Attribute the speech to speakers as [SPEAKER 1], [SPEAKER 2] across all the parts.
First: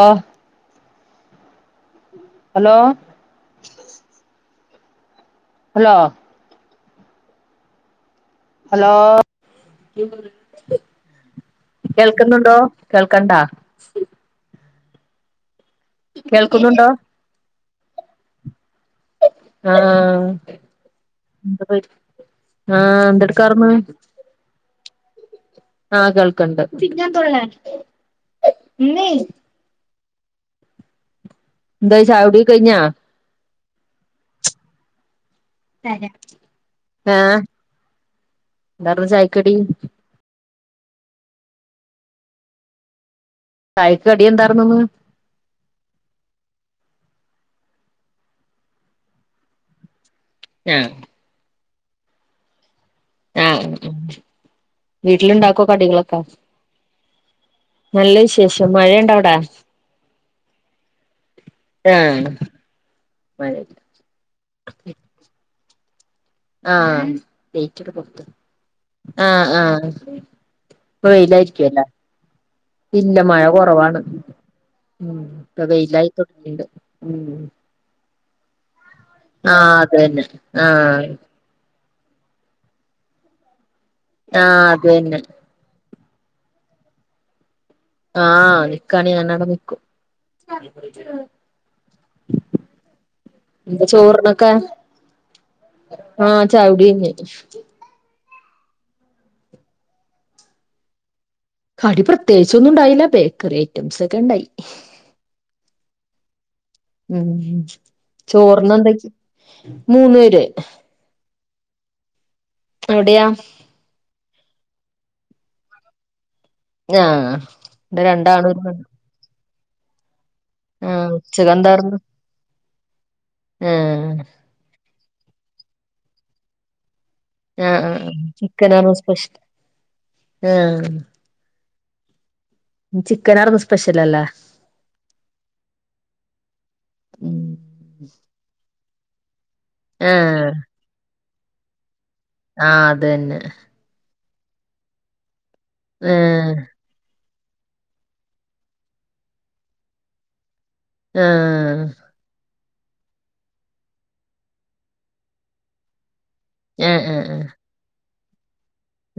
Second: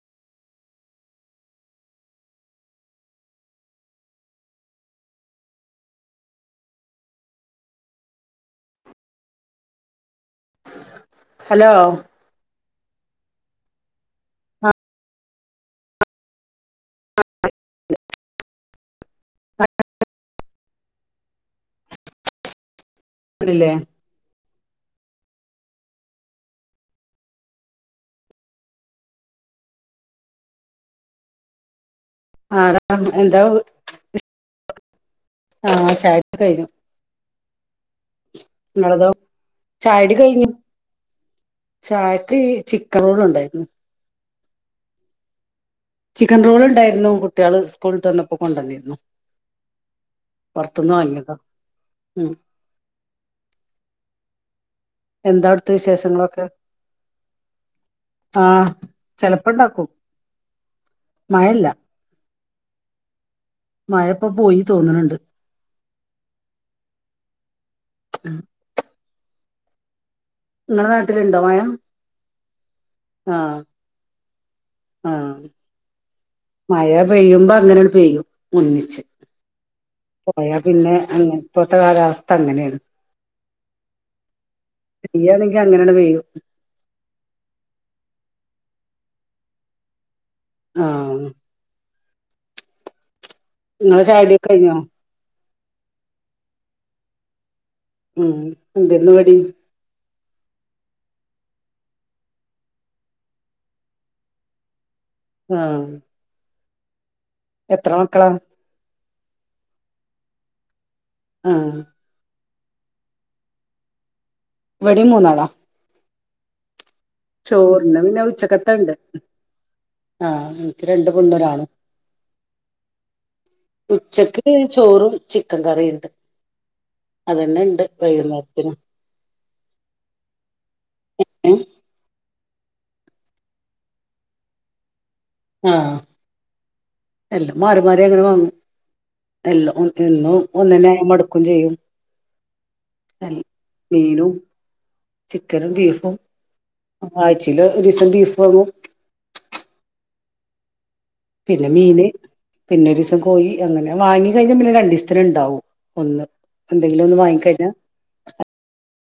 [SPEAKER 1] ഓഹ് hello hello hello
[SPEAKER 2] hello
[SPEAKER 1] കേൾക്കുന്നുണ്ടോ കേൾക്കണ്ടാ
[SPEAKER 2] ആ
[SPEAKER 1] കേൾക്കുന്നുണ്ടോ ആഹ് ആഹ്
[SPEAKER 2] ല്ലേ
[SPEAKER 1] എന്തെടുക്കാറ്ന്ന് ആഹ് കേൾക്ക്ണ്ട് ന്തായി ചായുടിക്കെ
[SPEAKER 2] ആ
[SPEAKER 1] കഴിഞ്ഞ
[SPEAKER 2] എന്താ ആഹ് ചായകുടി കഴിഞ്ഞു
[SPEAKER 1] ഏഹ് എന്താർന്ന്
[SPEAKER 2] നിങ്ങടതോ
[SPEAKER 1] ചായക്കടി
[SPEAKER 2] ചായകുടി കഴിഞ്ഞു ചായക്ക് ചിക്കൻ റോള് ഒണ്ടായി
[SPEAKER 1] ചായക്ക് കടി എന്താർന്നന്ന്
[SPEAKER 2] ചിക്കൻ റോൾ ഒണ്ടാരുന്നു കുട്ടികള് സ്കൂൾ വിട്ട് വന്നപ്പോ കൊണ്ടുവന്നിരുന്നു
[SPEAKER 1] ആഹ്
[SPEAKER 2] പൊറത്ത്ന്ന് വാങ്ങിയതാ ഉം
[SPEAKER 1] ആഹ്
[SPEAKER 2] എന്താ
[SPEAKER 1] വീട്ടിലുണ്ടാക്കോ
[SPEAKER 2] അവിടുത്തെ
[SPEAKER 1] കടികളൊക്കാ
[SPEAKER 2] വിശേഷങ്ങളൊക്കെ
[SPEAKER 1] നല്ല
[SPEAKER 2] ആ
[SPEAKER 1] വിശേഷം മഴയൊണ്ട അവിടാ
[SPEAKER 2] ചെലപ്പോ ഉണ്ടാക്കും
[SPEAKER 1] ആഹ് മഴയില്ല
[SPEAKER 2] മഴപ്പൊ പോയി തോന്നണ് ണ്ട്
[SPEAKER 1] ആഹ് ലൈറ്റ്ട് പൊർത്ത് ആഹ് ആഹ്
[SPEAKER 2] നിങ്ങളെ
[SPEAKER 1] പ്പ
[SPEAKER 2] നാട്ടിലുണ്ടോ മഴ
[SPEAKER 1] വെയ്ലായ്രിക്കല്ലാ ഇല്ല മഴ കൊറവാണ്
[SPEAKER 2] ആഹ് മയ
[SPEAKER 1] ഉം
[SPEAKER 2] പെയ്യുമ്പങ്ങനേണ്ട് പെയ്യും ഒന്നിച്ച്
[SPEAKER 1] ആഹ് അത് തന്നെ
[SPEAKER 2] പോയാ പിന്നെ
[SPEAKER 1] ആഹ്
[SPEAKER 2] അങ്ങൻ ഇപ്പത്തെ കാലാവസ്ഥ അങ്ങനേണ്
[SPEAKER 1] ആഹ് അത് തന്നെ
[SPEAKER 2] പെയ്യാണെങ്കി അങ്ങനാണ്ട് പെയ്യും
[SPEAKER 1] ആഹ് നിക്കാണെ ഞാനാടെ നിക്കും
[SPEAKER 2] ആ
[SPEAKER 1] ഞ്ഞ്പ്പൊ
[SPEAKER 2] നിങ്ങളെ ചായകുടിയൊക്കെ
[SPEAKER 1] ചോറ്നൊക്കെ
[SPEAKER 2] കഴിഞ്ഞോ
[SPEAKER 1] ആഹ് ചായുടി കയ്ഞ്ഞ്
[SPEAKER 2] ഉം എന്തേര്ന്നു കടി?
[SPEAKER 1] കടി പ്രത്യേകിച്ചൊന്നുംണ്ടായ്ല ബേക്കറി ഐറ്റംസാെക്കെണ്ടായി
[SPEAKER 2] ആഹ്
[SPEAKER 1] ഉം
[SPEAKER 2] എത്ര മക്കളാ
[SPEAKER 1] ചോർനെന്തയ്ച് മൂന്ന് പേര്
[SPEAKER 2] ആഹ്
[SPEAKER 1] അവ്ടെയാ?
[SPEAKER 2] ഇവ്ടിം മൂന്നാളാ
[SPEAKER 1] ആഹ്
[SPEAKER 2] ചോർന്
[SPEAKER 1] ഇവിടെ
[SPEAKER 2] പിന്നെ
[SPEAKER 1] രണ്ടാണും ഒരു പെണ്ണും
[SPEAKER 2] ഉച്ചക്കത്തെണ്ട് ആഹ് ഇൻക്ക് രണ്ട്
[SPEAKER 1] ആഹ്
[SPEAKER 2] പെണ്ണും ഒരാണും
[SPEAKER 1] ഉച്ചക്കെന്താർന്ന് ആഹ്
[SPEAKER 2] ഉച്ചക്ക് പിന്നെ ചോറും ചിക്കൻ കറീണ്ട്
[SPEAKER 1] ആഹ്
[SPEAKER 2] അതെന്നെണ്ട്
[SPEAKER 1] ആഹ്
[SPEAKER 2] വെയ്കുന്നേര്ത്തിനും
[SPEAKER 1] ചിക്കനാർന്നു സ്പെഷ്യൽ ആഹ് ചിക്കനാർന്നു സ്പെഷ്യലെല്ലേ
[SPEAKER 2] ആഹ്
[SPEAKER 1] ഉം
[SPEAKER 2] എല്ലം മാറി മാറി അങ്ങനെ വാങ്ങും എല്ലം ഒ എന്നും ഒന്നെന്നായാ മട്ക്കും ചെയ്യും
[SPEAKER 1] ആഹ അത് തന്നെ
[SPEAKER 2] മീനും ചിക്കനും, ബീഫും.
[SPEAKER 1] ആഹ്
[SPEAKER 2] ആഴ്ച്ചെലൊരീസം ബീഫ് വാങ്ങും. പിന്നെ
[SPEAKER 1] ആഹ്
[SPEAKER 2] മീന് പിന്നെ ഒരീസം കോയി അങ്ങനെ വാങ്ങി കഴിഞ്ഞ പിന്നെ രണ്ടിസ്ത്തിന് ഉണ്ടാവും ഒന്ന്
[SPEAKER 1] ഏഹ്
[SPEAKER 2] എന്തെങ്കിലും ഒന്ന്
[SPEAKER 1] ഏഹ് ഏഹ്
[SPEAKER 2] വാങ്ങിക്കഴിഞ്ഞ-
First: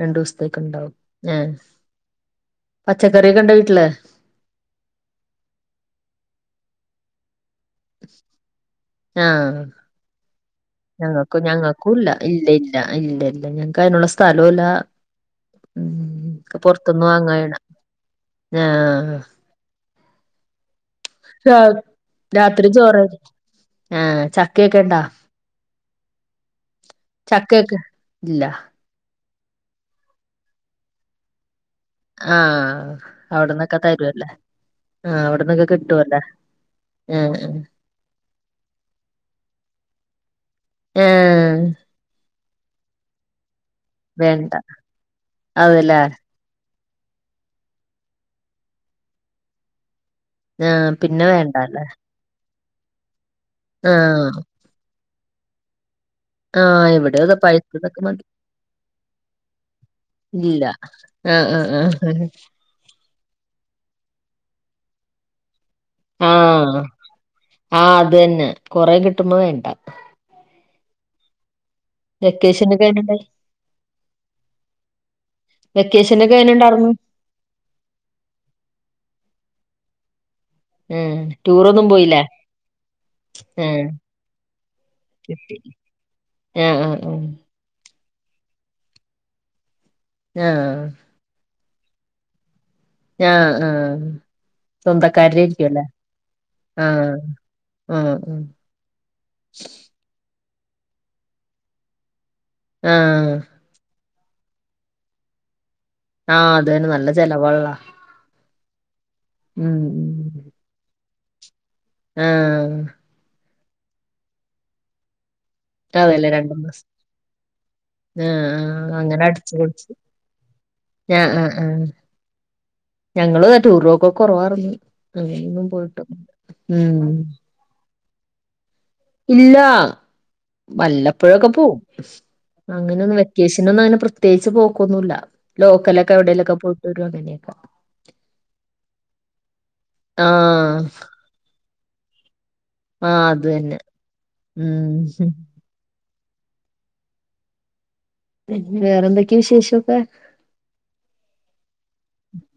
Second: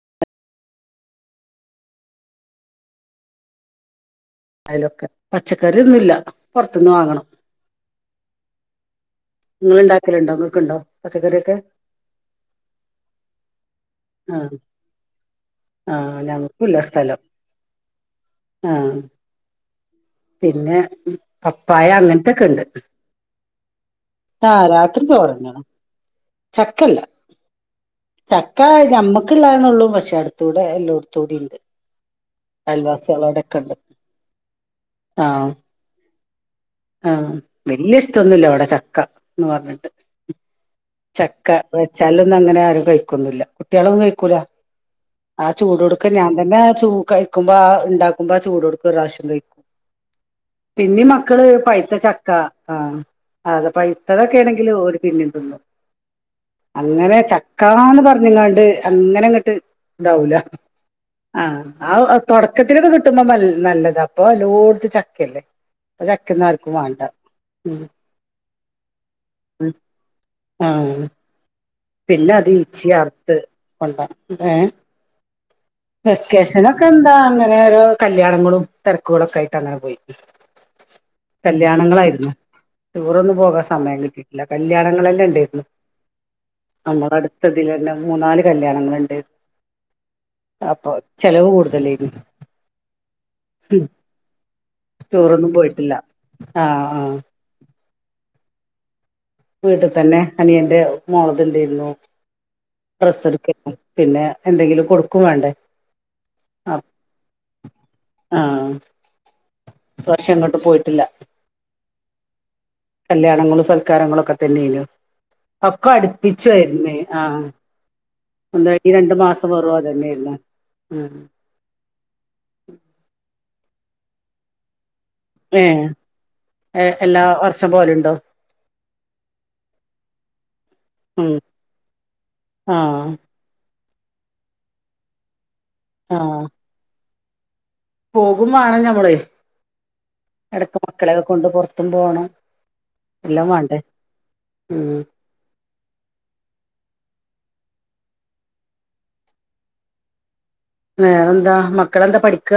[SPEAKER 1] രണ്ടു ദിവസത്തേക്ക ഉണ്ടാവും ഏ! പച്ചക്കറിയൊക്കെ ഇണ്ടാ വീട്ടില്
[SPEAKER 2] അതിലൊക്കെ പച്ചക്കറൊന്നുംല്ല പുറത്ത്ന്ന് വാങ്ങണം
[SPEAKER 1] ആ!
[SPEAKER 2] നിങ്ങൾ ഉണ്ടാക്കലുണ്ടോ നിങ്ങൾക്കുണ്ടോ
[SPEAKER 1] ഞങ്ങൾക്കും
[SPEAKER 2] പച്ചക്കറിയൊക്കെ
[SPEAKER 1] ഞങ്ങൾക്കുംല്ല ഇല്ല! ഇല്ല! ഇല്ല! ഇല്ല ഞങ്ങ തിനുള്ള
[SPEAKER 2] ആ
[SPEAKER 1] സ്ഥലുല്ല
[SPEAKER 2] ആ
[SPEAKER 1] ക്ക്
[SPEAKER 2] ഞങ്ങൾക്കില്ല
[SPEAKER 1] പുറത്തൊന്ന
[SPEAKER 2] സ്ഥലം
[SPEAKER 1] വാങ്ങയണ ആ
[SPEAKER 2] പിന്നെ പപ്പായ അങ്ങനത്തൊക്കെ ഉണ്ട്.
[SPEAKER 1] രാത്രി ചോറ്
[SPEAKER 2] ആഹ്
[SPEAKER 1] ചക്കയൊക്കെ ഉണ്ടാ
[SPEAKER 2] രാത്രി ചോറന്നാണ്. ചക്കല്ല
[SPEAKER 1] ചക്കയൊക്കെ ഇല്ല
[SPEAKER 2] ചക്ക ഞമ്മ ക്ക്ല്ലാന്നൊള്ളൂ പക്ഷെ അടുത്തുകൂടെ എല്ലോടത്തൂടീ ഉണ്ട്
[SPEAKER 1] ആ
[SPEAKER 2] അയൽവാസികളോടൊക്കെ ഉണ്ട്
[SPEAKER 1] അവിടന്നൊക്കെ തരുവല്ലേ! ആഹ്
[SPEAKER 2] ആ
[SPEAKER 1] അവിടന്നൊക്കെ കിട്ടുവല്ലേ!
[SPEAKER 2] ആ
[SPEAKER 1] ആഹ് ആഹ്
[SPEAKER 2] വല്യ ഇഷ്ടൊന്നുമല്ല ഇവിടെ ചക്ക എന്ന് പറഞ്ഞിട്ട് ചക്ക
[SPEAKER 1] ഏഹ്
[SPEAKER 2] വെച്ചാലൊന്നും അങ്ങനെ ആരും കഴിക്കൊന്നുല്ല കുട്ടികളെന്നും കഴിക്കൂല
[SPEAKER 1] വേണ്ട
[SPEAKER 2] ആ ചൂട്
[SPEAKER 1] അതല്ലേ
[SPEAKER 2] ഓട്ക്കെ ഞാൻ തന്നെ ചൂ കഴിക്കുമ്പോ ഉണ്ടാക്കുമ്പോ ആ ചൂട് ഓട്ക്കെഒരു പ്രാവശ്യം കഴിക്കും
[SPEAKER 1] ആ പിന്നെ വേണ്ട
[SPEAKER 2] പൈത്ത ചക്ക ആ അത്
[SPEAKER 1] ആഹ്
[SPEAKER 2] പൈത്തതൊക്കെ ആണെങ്കില് ഓല് പിന്നി തിന്നും
[SPEAKER 1] ആഹ്
[SPEAKER 2] അങ്ങനെ
[SPEAKER 1] ഇവിടെ അതെ
[SPEAKER 2] ചക്കാന്ന്
[SPEAKER 1] പഴുത്തതൊക്കെ മതി
[SPEAKER 2] പറഞ്ഞ്ങ്ങാണ്ട് അങ്ങനെ ഇങ്ങട്ട് ഇതാവൂല
[SPEAKER 1] ഇല്ല
[SPEAKER 2] ആ
[SPEAKER 1] ആഹ് ആഹ് ആഹ്
[SPEAKER 2] ആ തുടക്കത്തിലൊക്കെ കിട്ടുമ്പോ മല്ല- നല്ലതാ അപ്പൊ എല്ലോട്ത്തും ചക്കല്ലേ
[SPEAKER 1] ആ
[SPEAKER 2] ചക്കയൊന്നും ആർക്കും വാണ്ട ഉം
[SPEAKER 1] ആഹ് അത് തന്നെ കൊറെ കിട്ടുമ്പോ വേണ്ട.
[SPEAKER 2] ആ! പിന്നെ അത് ഈച്ച
[SPEAKER 1] വെക്കേഷനൊക്കെ എങ്ങനെണ്ടായി?
[SPEAKER 2] അറ്ത്ത് കൊണ്ട ഏ
[SPEAKER 1] വെക്കേഷനൊക്കെ
[SPEAKER 2] വെക്കേഷന ഒക്കെ
[SPEAKER 1] എങ്ങനെണ്ടാർന്നു?
[SPEAKER 2] എന്താ അങ്ങനെ ഓരോ കല്യാണങ്ങളും തെര് ക്ക്കൊളൊക്കെ ആയിട്ട് അങ്ങനെ പോയി
[SPEAKER 1] ഉം ടൂറൊന്നും പോയില്ലേ?
[SPEAKER 2] കല്യാണങ്ങളായിരുന്നു ടൂറൊന്നും പോകാൻ
[SPEAKER 1] ഏഹ്
[SPEAKER 2] സമയം കിട്ടിയിട്ടില്ല കല്യാണങ്ങളെല്ലാം
[SPEAKER 1] കിട്ടി.
[SPEAKER 2] ഉണ്ടായിരുന്നു
[SPEAKER 1] ആഹ് ആഹ്
[SPEAKER 2] നമ്മട
[SPEAKER 1] ആഹ്.
[SPEAKER 2] അട്ത്തതിൽന്നെ മൂന്നാല് കല്യാണങ്ങള്ണ്ട്
[SPEAKER 1] ആഹ്
[SPEAKER 2] അപ്പൊ ചെലവ് കൂടുതലായിരുന്നു
[SPEAKER 1] ആ ആഹ് സ്വന്തക്കാരടെ
[SPEAKER 2] ടൂറൊന്നും
[SPEAKER 1] ഇരിക്കല്ലേ
[SPEAKER 2] പോയിട്ടില്ല
[SPEAKER 1] ആ
[SPEAKER 2] ആഹ് ആഹ്
[SPEAKER 1] ആ ഉം
[SPEAKER 2] വീട്ടിൽ തന്നെ അനിയന്റെ മോൾത്ണ്ടേര്ന്നു ഡ്രസ്സ്
[SPEAKER 1] ആഹ്
[SPEAKER 2] എടുക്ക പിന്നെ എന്തെങ്കിലും കൊടുക്കും വേണ്ടേ
[SPEAKER 1] ആഹ് അത് തന്നെ നല്ല ചിലവാള്ളാ
[SPEAKER 2] പ്രാശ്യം എങ്ങട്ടും പോയിട്ടില്ല
[SPEAKER 1] ആ
[SPEAKER 2] കല്യാണങ്ങളും സൽക്കാരങ്ങളൊക്കെ തന്നെയേനു ഒക്കെ അടുപ്പിച്ചായിരുന്നേ ആ
[SPEAKER 1] ആ ആ അങ്ങനെ അടിച്ചു പൊളിച്ചു
[SPEAKER 2] അതന്നെയായിരുന്നു ഉം
[SPEAKER 1] ആ ആ ആ ഞങ്ങള് ടൂറൊക്കെ കുറവാർന്നു ഉം എങ്ങും
[SPEAKER 2] ഏഹ്
[SPEAKER 1] പോയിട്ടോ ഉം
[SPEAKER 2] എല്ലാ വർഷം പോവലുണ്ടോ
[SPEAKER 1] ഇല്ലാ
[SPEAKER 2] ഉം
[SPEAKER 1] വല്ലപ്പോഴൊക്കെ പോവും അങ്ങനെ
[SPEAKER 2] ആഹ്
[SPEAKER 1] ഒന്ന് വെക്കേഷൻ ഒന്ന് അങ്ങനെ പ്രത്യേകച്ച് പോക്കൊന്നുല്ല ലോക്കലൊക്കെ എവിടേ
[SPEAKER 2] ആഹ്
[SPEAKER 1] ലൊക്കെ പോയിട്ട് വരും അങ്ങനെയൊക്കെ
[SPEAKER 2] പോകും വാണം ഞമ്മള്
[SPEAKER 1] ആഹ്
[SPEAKER 2] ഇടക്ക് മക്കളൊക്കെ കൊണ്ട് പൊറത്തും പോണം
[SPEAKER 1] ആ അത്
[SPEAKER 2] എല്ലാം വേണ്ടേ
[SPEAKER 1] തന്നെ ഉം പി വേറെന്തൊക്കെയ വിശേഷംൊക്കെ
[SPEAKER 2] വേറെന്താ മക്കളെന്താ പഠിക്ക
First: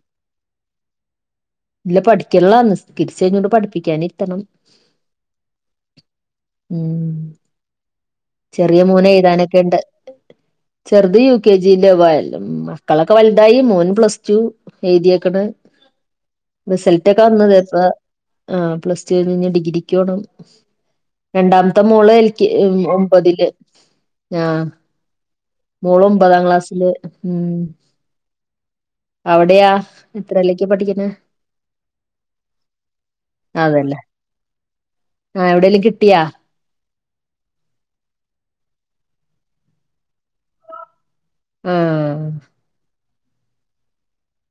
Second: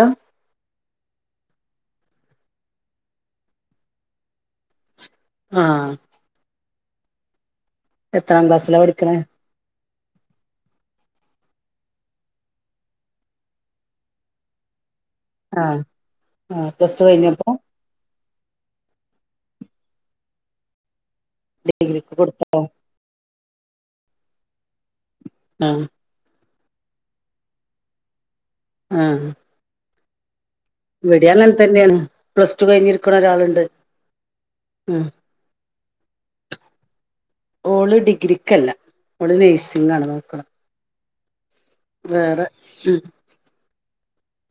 [SPEAKER 1] ഇല്ല പഠിക്കുള്ളാണ് നിസ്കരിച്ച് ഴിഞ്ഞിട്ട്പഠിപ്പിക്കാന ഇരുത്തണം
[SPEAKER 2] ആഹ
[SPEAKER 1] ഉം
[SPEAKER 2] ക്ലാസ്സിലാ
[SPEAKER 1] ചെറിയ മോന
[SPEAKER 2] പഠിക്കണേ
[SPEAKER 1] എഴുതാനൊക്കെ ഉണ്ട് ചെറുത് യു കെ ജി മക്കളൊക്കെ വലുതായി മോന്പ്ലസ് ടു എഴുതിൊക്കണ്
[SPEAKER 2] ആഹ് ആഹ് പ്ലസ് ടു
[SPEAKER 1] റിസൾറ്റ് ഒക്കെ
[SPEAKER 2] കഴിഞ്ഞപ്പോ
[SPEAKER 1] വന്നത് ഇപ്പ ആ പ്ലസ് ടു ഴിഞ്ഞ് ഡിഗ്രക്ക്ോണം രണ്ടാമത്തെ മോള്
[SPEAKER 2] ഡിഗ്രിക്ക്
[SPEAKER 1] എലിക്ക്
[SPEAKER 2] കൊടുത്ത
[SPEAKER 1] ഒമ്പതില് ആ
[SPEAKER 2] ആഹ്
[SPEAKER 1] മൂളും ഒമ്പതാം ക്ലാസില് ഉ
[SPEAKER 2] ആഹ്
[SPEAKER 1] അവിടെയാ എത്രയിലേക്കാ പഠിക്കുന്നെ
[SPEAKER 2] ഇവിടെ അങ്ങനെ തന്നെയാണ് പ്ലസ് ടു കഴിഞ്ഞിരിക്കണ ഒരാളുണ്ട് ഉം
[SPEAKER 1] ആഹ എവിടെേലും കിട്ടിയാ
[SPEAKER 2] ഓള് ഡിഗ്രിക്കല്ല ഓള് നഴ്സിംഗ ആണ് നോക്ക്ണെ
[SPEAKER 1] ആ
[SPEAKER 2] വേറെ ഉ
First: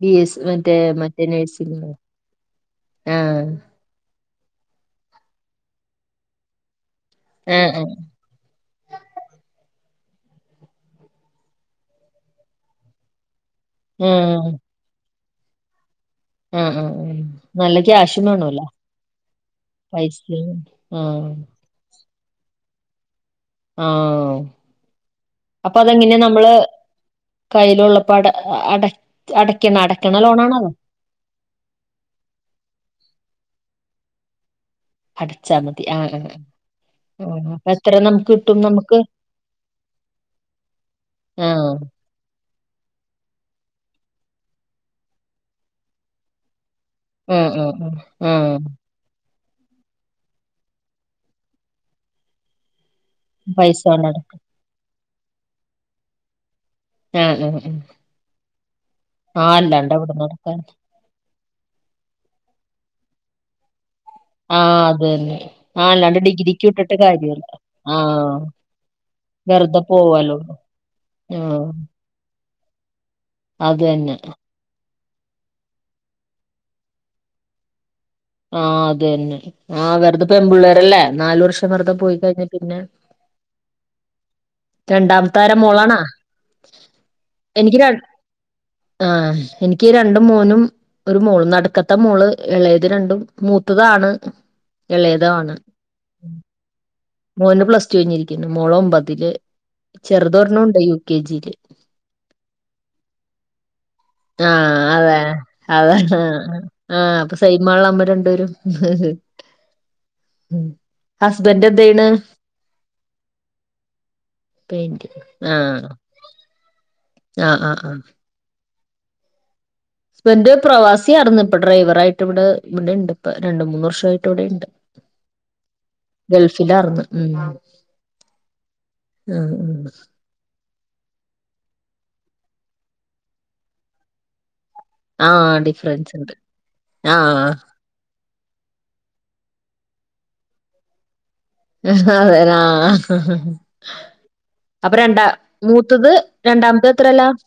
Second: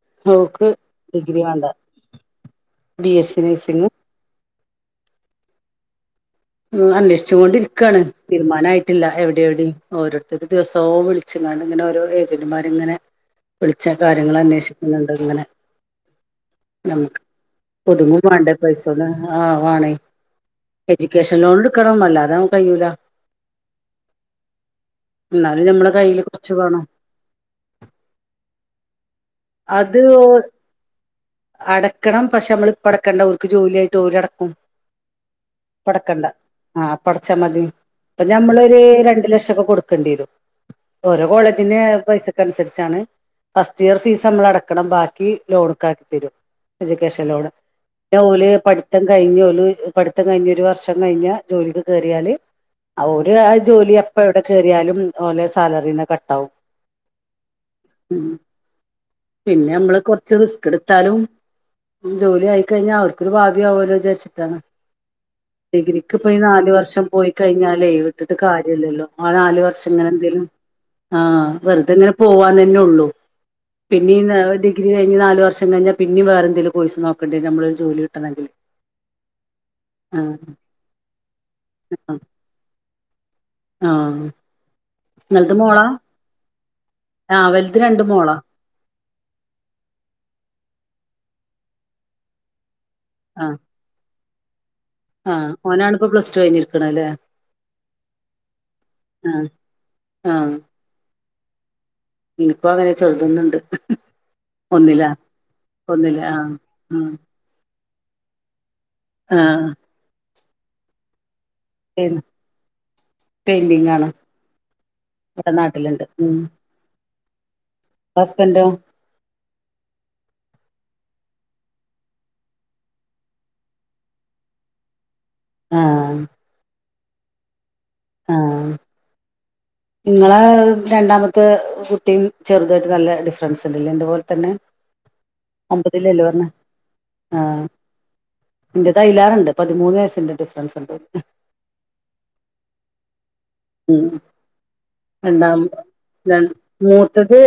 [SPEAKER 1] ബി എസ്
[SPEAKER 2] മോക്ക്
[SPEAKER 1] മറ്റേ മറ്റേ
[SPEAKER 2] ഡിഗ്രി വേണ്ട
[SPEAKER 1] നഴ്സിംഗ്
[SPEAKER 2] ബി
[SPEAKER 1] ആ
[SPEAKER 2] എസ് സി നേഴ്സിംഗ അന്വേഷിച്ച
[SPEAKER 1] ആ ആ
[SPEAKER 2] കൊണ്ടിരിക്കുകയാണ് തീരുമാനയിട്ടില്ല എവിടെ എവിടെയും ഓരോരുത്തരു ദിവസവും വിളിച്ചങ്ങ ഇങ്ങനെ ഓരോ ഏജന്റുമാർ ഇങ്ങനെ വിളിച്ച
[SPEAKER 1] ആ
[SPEAKER 2] കാര്യങ്ങൾ അന്വേഷിക്കുന്നുണ്ട് ഇങ്ങനെ
[SPEAKER 1] [unintelligible] ആ ഉ ഉ
[SPEAKER 2] നമുക്ക്
[SPEAKER 1] നല്ല
[SPEAKER 2] ഒതുങ്ങും
[SPEAKER 1] ക്യാഷും
[SPEAKER 2] വേണ്ടേ
[SPEAKER 1] വേണല
[SPEAKER 2] പൈസ
[SPEAKER 1] പൈസ
[SPEAKER 2] എജ്യൂക്കേഷൻ ലോൺ എടുക്കണ അല്ലാതെൻ കയ്യിൂല
[SPEAKER 1] ആഹ
[SPEAKER 2] എന്നാലും
[SPEAKER 1] അപ്പൊ
[SPEAKER 2] നമ്മളെ
[SPEAKER 1] അതെങ്ങനെ
[SPEAKER 2] കയ്യില്
[SPEAKER 1] നമ്മള്
[SPEAKER 2] കുറച്ച് വേണം
[SPEAKER 1] കയ്യില ഉുള്ളപ്പോ അട അട അടക്കണം
[SPEAKER 2] അത്
[SPEAKER 1] അടക്കണ ലോണ ആ വ
[SPEAKER 2] അടക്കണം പക്ഷെ നമ്മള് ഇപ്പ അടക്കണ്ട അവർക്ക് ജോലിയായിട്ട് ഓരടക്കും
[SPEAKER 1] അടച്ചാൽ മതി ആഹ് ആഹ് ആ
[SPEAKER 2] ആഹ
[SPEAKER 1] ആ
[SPEAKER 2] പടച്ചാ മതി
[SPEAKER 1] അപ്പൊ എത്ര
[SPEAKER 2] ഇപ്പൊ
[SPEAKER 1] നമുക്ക് കിട്ടും
[SPEAKER 2] മ്മളൊരു
[SPEAKER 1] നമുക്ക്
[SPEAKER 2] രണ്ടു ലക്ഷംൊക്കെ കൊടുക്കേണ്ടി വരും ഓരോ
[SPEAKER 1] ആ
[SPEAKER 2] കോളേജിന് പൈസക്കനുസരി ഫസ്റ്റ് ഇയർ ഫീസ് നമ്മളടക്കണം ബാക്കി ലോണക്കാർ തരും എജ്യൂക്കേഷനോ
[SPEAKER 1] ആ ആ ആ ആ
[SPEAKER 2] ഓലപഠിത്തം കഴിഞ്ഞ പഠിത്തം കഴിഞ്ഞ ഒരു വർഷം കഴിഞ്ഞ ജോലിക്ക് കയറിയാല് ഒരു
[SPEAKER 1] പൈസ
[SPEAKER 2] ജോലി അപ്പ
[SPEAKER 1] കൊണ്ടട
[SPEAKER 2] എവിടെ കയറിയാലും ലെ സാലറിന്ന് കട്ടാവും
[SPEAKER 1] ആഹ് ആഹ് ആഹ്
[SPEAKER 2] ഉം പിന്നെ നമ്മള് കൊറച്ച്
[SPEAKER 1] അടക്കാനാ
[SPEAKER 2] റിസ്ക് എടു- ജോലി ആയിക്കഴിഞ്ഞാൽ അവർക്കൊരു ഭാവി ആവല്ലോ വിചാരിചച്ച് ട്ടാണ്
[SPEAKER 1] ആഹ് അത് തന്നെ ആഹ്
[SPEAKER 2] ഡിഗ്രിക്ക്
[SPEAKER 1] അല്ലാണ്ട്
[SPEAKER 2] പോയി
[SPEAKER 1] ഡിഗ്രിക്ക്
[SPEAKER 2] നാല്
[SPEAKER 1] വിട്ടിട്ട്
[SPEAKER 2] വർഷം പോയി
[SPEAKER 1] കാര്യല്ല
[SPEAKER 2] കഴിഞ്ഞാലേ ഇട്ടിട്ട്
[SPEAKER 1] ആഹ്
[SPEAKER 2] കാര്യമില്ലല്ലോ ആ നാല്
[SPEAKER 1] വെറുതെ
[SPEAKER 2] വർഷം ഇങ്ങനെ
[SPEAKER 1] പോവാലോ
[SPEAKER 2] എന്തെിലും ആ
[SPEAKER 1] ആഹ്
[SPEAKER 2] വെറുതെങ്ങനെ പോവാ ന്നെ ഒള്ളു
[SPEAKER 1] അത് തന്നെ
[SPEAKER 2] പിന്നെ ഡിഗ്രി കഴിഞ്ഞ് നാല് വർഷം ഷം കഴിഞ്ഞാ പിന്നെവറെ എന്തങ്കിലും കോഴ്സ് നോക്കണ്ടേ നമ്മള് ഒരു ജോലി കിട്ടണമെങ്കിൽ
[SPEAKER 1] ആഹ് അത് തന്നെ ആ വെറുതെ
[SPEAKER 2] ആഹ്
[SPEAKER 1] പെൺമ്പുള്ളേരല്ലേ നാലു വർഷം വെറുതെ പോയി കഴിഞ്ഞ പിന്നെ
[SPEAKER 2] ആഹ്
[SPEAKER 1] രണ്ടാമത്തൊര
[SPEAKER 2] നിങ്ങളത് മോളാ
[SPEAKER 1] മോളാണാ
[SPEAKER 2] ആഹ്
[SPEAKER 1] എനിക്ക്
[SPEAKER 2] വലുത്
[SPEAKER 1] രണ്ട്
[SPEAKER 2] മോളാ
[SPEAKER 1] ആ എനിക്ക് രണ്ടും മോനും ഒരു മോളും നട- ക്കത്തെ മോള് ഇളയത് രണ്ടും
[SPEAKER 2] ആഹ്
[SPEAKER 1] മൂത്തത് ആണ് ഇളയത്
[SPEAKER 2] ആഹ് ഓനാണ് ഇപ്പോ പ്ലസ് ടു കഴിഞ്ഞിരിക്കണത് അല്ലേ
[SPEAKER 1] ആണ്ണ്മോന് പ്ലസ്ടു കഴിഞ്ഞിരിക്കുന്നു മോളോ ഒമ്പതില്
[SPEAKER 2] ആഹ്
[SPEAKER 1] ചെറുതൊരാണ്ണം ഉണ്ട് യു കെ ജിയില്
[SPEAKER 2] ഇനിപ്പോ അവന് ചെറുതുന്നുണ്ട്
[SPEAKER 1] ആഹ അതെ അതാണ്
[SPEAKER 2] ഒന്നില് ആഹ്
[SPEAKER 1] ആഹ് അപ്പൊ സൈമ ഉള്ള നമ്മ രണ്ടപേരും
[SPEAKER 2] ആഹ്
[SPEAKER 1] ഹസ്ബന്റെ എന്ത് യ്ണ്
[SPEAKER 2] പെയിന്റിങ്ങ് ആണ്
[SPEAKER 1] പെയിന്റിങ്.
[SPEAKER 2] ഇവിടെ
[SPEAKER 1] ആഹ്
[SPEAKER 2] നാട്ടിലുണ്ട് ഉം
[SPEAKER 1] ആഹ് ആഹ്
[SPEAKER 2] ഹസ്ബെന്റോ
[SPEAKER 1] ഹസ്ബന്റ് പ്രവാസി ആർന്നു ഇപ്പൊ ഡ്രൈവറായിട്ട് ഇവടെ ഇവടെ ഇണ്ട് ഇപ്പ, രണ്ട് മൂന്ന് വർഷായിട്ട് ഇവടെ ഇണ്ട്.
[SPEAKER 2] ആഹ്
[SPEAKER 1] ഗൾഫിലാർന്ന് ഉം
[SPEAKER 2] ആഹ്
[SPEAKER 1] ആഹ്
[SPEAKER 2] നിങ്ങളെ രണ്ടാമത്തെ കുട്ടിയും ചെറുതായിട്ട് നല്ല ഡിഫറൻസ് ഇണ്ടല്ലേ എന്റെ പോലെ തന്നെ.
[SPEAKER 1] ആഹ് ഡിഫറൻസ്
[SPEAKER 2] ഒമ്പതിലല്ലേ
[SPEAKER 1] ഇണ്ട്
[SPEAKER 2] പറഞ്ഞേ ആഹ് എന്റെ തയലാറ്ണ്ട് പതിമൂന്ന് വയസ്സിന്റെ ഡിഫറൻസ് ഇണ്ട് [unintelligible]
[SPEAKER 1] അതേനാ
[SPEAKER 2] ഉം രണ്ടാം
[SPEAKER 1] മൂത്തത്
[SPEAKER 2] രാ
[SPEAKER 1] രണ്ടാമത്തെ എത്രേലാ
[SPEAKER 2] മൂത്തത്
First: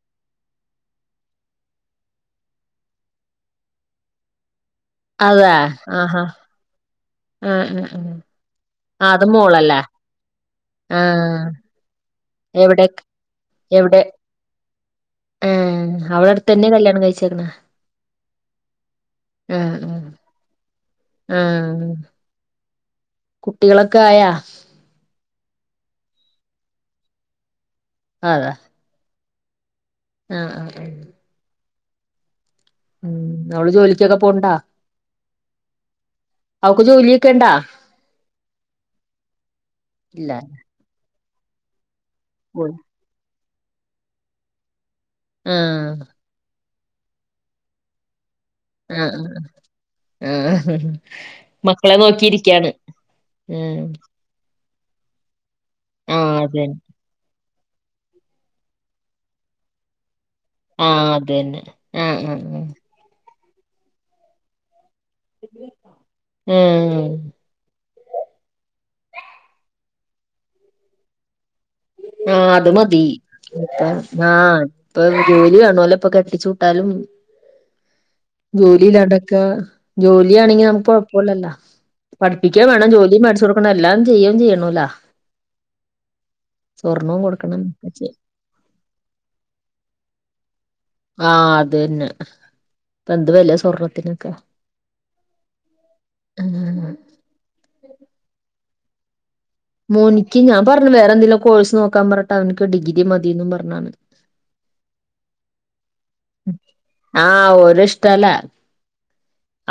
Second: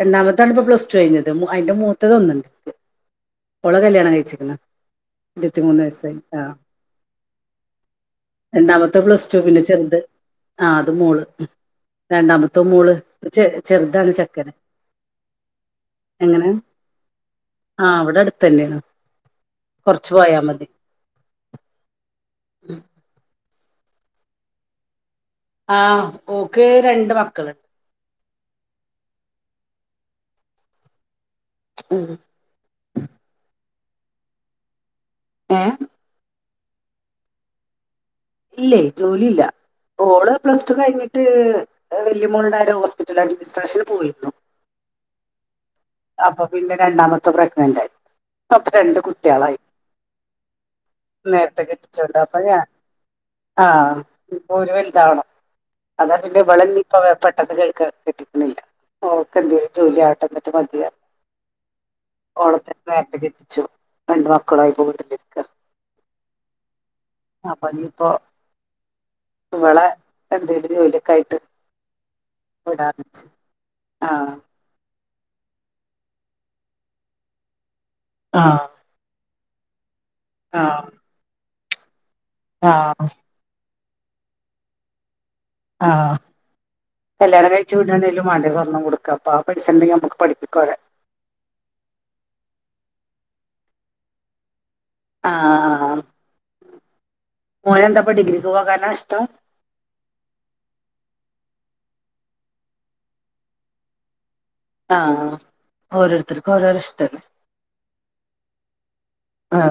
[SPEAKER 2] രണ്ടാമത്താണ് ഇപ്പൊ പ്ലസ് ടു കഴിഞ്ഞത് അതിന്റെ മൂ ത്തതൊന്നിണ്ട് ഓളെ കല്യാണം കഴിച്ചിക്ക്ണ്.
[SPEAKER 1] അതെ
[SPEAKER 2] ഇരുപത്തി മൂന്ന്
[SPEAKER 1] ആഹാ
[SPEAKER 2] വയസായി ആഹ്
[SPEAKER 1] ആഹ് ആഹ് ആഹ്
[SPEAKER 2] രണ്ടാമത്തെ
[SPEAKER 1] അത്
[SPEAKER 2] പ്ലസ് ടു പിന്നെ
[SPEAKER 1] മോളല്ലേ
[SPEAKER 2] ചെറുത് ആ അത് മോള്.
[SPEAKER 1] ആഹ്
[SPEAKER 2] രണ്ടാമത്ത
[SPEAKER 1] എവിടെ
[SPEAKER 2] മോള് ചെ
[SPEAKER 1] എവിടെ
[SPEAKER 2] ചെറുതാണ് ചെക്കനേ
[SPEAKER 1] ആഹ്
[SPEAKER 2] എങ്ങനെ
[SPEAKER 1] അവളടുത്തന്നെ കല്യാണം കഴിച്ചേക്കണെ
[SPEAKER 2] ആ അവിടെ അടുത്തന്നെയാണ് കൊറച്ച് പോയാ മതി
[SPEAKER 1] ഉം
[SPEAKER 2] ഉം
[SPEAKER 1] കുട്ടികളൊക്കെ ആയാ?
[SPEAKER 2] ആഹ് ഓക്ക് രണ്ട് മക്കള്
[SPEAKER 1] ആതാ ആഹ് ആഹ് ആഹ്
[SPEAKER 2] ഉം
[SPEAKER 1] ഉം അവള് ജോലിക്കൊക്കെ പോണ്ടാ?
[SPEAKER 2] ഏ
[SPEAKER 1] അവക്ക് ജോലിയൊക്കെ ഇണ്ടാ?
[SPEAKER 2] ഇല്ലേ ജോലി ഇല്ല ഓള്
[SPEAKER 1] ഇല്ല
[SPEAKER 2] പ്ലസ് ടു കഴിഞ്ഞിട്ട് വല്യ മോൾടെ ആരോ ഹോസ്പിറ്റൽ അഡ്ജിസ്ട്രേഷൻ പോയിരുന്നു
[SPEAKER 1] ആഹ്
[SPEAKER 2] അപ്പൊ പിന്നെ രണ്ടാമത്തെ പ്രഗ്നന്റ് ആയി ഇപ്പ അവക്ക് രണ്ട്
[SPEAKER 1] ആഹ് ആഹ്
[SPEAKER 2] കുട്ടികളായി.
[SPEAKER 1] ആഹ്
[SPEAKER 2] നേരത്തെ
[SPEAKER 1] മക്കളെ
[SPEAKER 2] കെട്ടിച്ചോണ്ട് അപ്പൊ ഞാൻ
[SPEAKER 1] നോക്കിയിരിക്കയാണ് ഉം
[SPEAKER 2] ആഹ് ഇപ്പൊ ഓര് വൽ ഇതാവണം എന്നാ
[SPEAKER 1] ആഹ്
[SPEAKER 2] പിന്നെ ഇവളെ
[SPEAKER 1] അതന്നെ
[SPEAKER 2] ഇഞ്ഞിപ്പ പെട്ടെന്ന് കഴി ക് കെട്ടിക്കണില്ല അവക്ക് എന്തേലും ജോലി ആവട്ടെ എന്നിട്ട് മതി
[SPEAKER 1] ആഹ് അതന്നെ ആഹ് ആഹ് ആഹ്
[SPEAKER 2] ച്ചോ രണ്ട് മക്കളായി പോയിട്ട് അപ്പൊ ഇനിയിപ്പോ
[SPEAKER 1] ഉം
[SPEAKER 2] ഇവളെ എന്തേലും ജോലിയൊക്കെ ആയിട്ട്
[SPEAKER 1] ആഹ് അത് മതി
[SPEAKER 2] വിടാന്ന് വെച്ചു
[SPEAKER 1] ഇപ്പ ആ ഇപ്പൊ ജോലി കാണണോലിപ്പൊ കെട്ടിച്ച് വിട്ടാലും
[SPEAKER 2] ആ
[SPEAKER 1] ജോലില്ലാണ്ടേ ക്കെ
[SPEAKER 2] ആ
[SPEAKER 1] ജോലിയാണെങ്കി നമുക്ക് കൊഴപ്പോല്ലല്ലോ പഠിപ്പിക്കേം
[SPEAKER 2] ആ
[SPEAKER 1] വേണം ജോലിയും മേടിച്ചു കൊടുക്കണം എ എല്ലാം ചെയ്യും ചെയ്യണോലാ
[SPEAKER 2] ആഹ് കല്യാണം കഴിച്ച് വിടണേലും വേണ്ടേ സ്വർണം കൊടുക്കാ ഇപ്പൊ, ആ പൈസ ഇണ്ടെങ്ങേ നമുക്ക് പഠിപ്പിക്കാ അവരെ.
[SPEAKER 1] ആ അതന്നെ ഇപ്പ എന്ത് വെലാ സ്വർണത്തിനൊക്കെ
[SPEAKER 2] ആ മോന് എന്താപ്പ ഡിഗ്രിക്ക് പോകാനാ ഇഷ്ടം?
[SPEAKER 1] മോനിക്ക് ഞാൻ പറഞ്ഞു വേറെ എന്തേലൊ കോഴ്സ് നോക്കാൻ പറഞ്ഞിട്ട് അവൻക്ക് ഡിഗ്രി മതിന്നും പറഞ്ഞാണ്.
[SPEAKER 2] ആഹ്
[SPEAKER 1] ആ ഓരടെ ഇഷ്ടല്ലേ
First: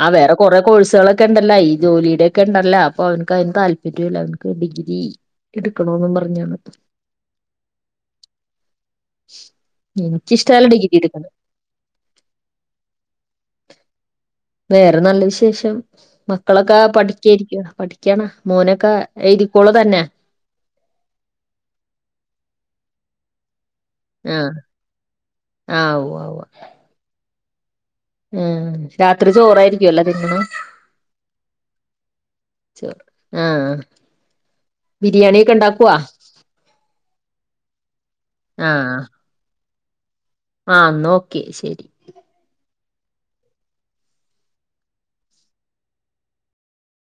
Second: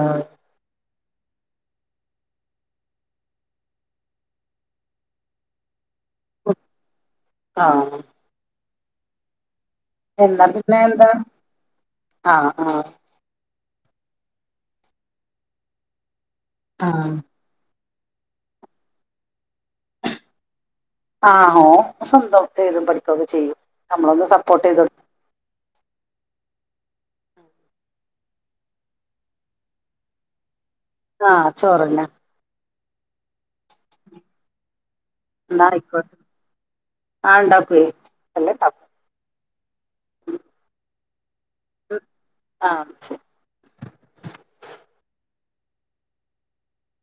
[SPEAKER 1] ആ വേറെ കൊറെ കോഴ്സുകളൊ ക്കെണ്ടല്ല ഈ ജോലിടെ ഒക്കെ ഇണ്ടല്ല അപ്പൊ അവൻക്ക് അതിന് താല്പര്യുല്ല അവൻക്ക് ഡിഗ്രി എടു ക്ക ണോന്ന് പറഞ്ഞാണ്
[SPEAKER 2] ആ
[SPEAKER 1] നക്ക്ഷ്ട എല്ലട ഇഗീക്കെ
[SPEAKER 2] ആഹ ആഹ
[SPEAKER 1] വേറെ നല്ല വിശേഷം മക്കളൊക്കെ
[SPEAKER 2] ആ
[SPEAKER 1] പഠിക്കയിരിക്കുവാണ് പഠിക്കാനോ മോനൊക്കെ എഴുതി ക്കോളൂ തന്നെ
[SPEAKER 2] ആഹോ ഓ സ്വന്തം എഴുതും പഠിക്കുകൊക്കെ ചെയ്യും നമ്മളൊന്ന് സപ്പോർട്ട് ചെയ്തടുക്കു
[SPEAKER 1] ആ ആ ഉം രാത്രി ചോറായിരിക്കുവല്ലോ തിന്നണേ
[SPEAKER 2] ആഹ ചോറല്ല
[SPEAKER 1] ചോ ആഹ ബിരിയാണിൊക്കെ ഇണ്ടാക്കവാ
[SPEAKER 2] ആഹ ഉണ്ടാക്കയേ അല്ലൊക്ക
[SPEAKER 1] ആഹ് ആഹ് നോ
[SPEAKER 2] ഉ ആഹ് ശരി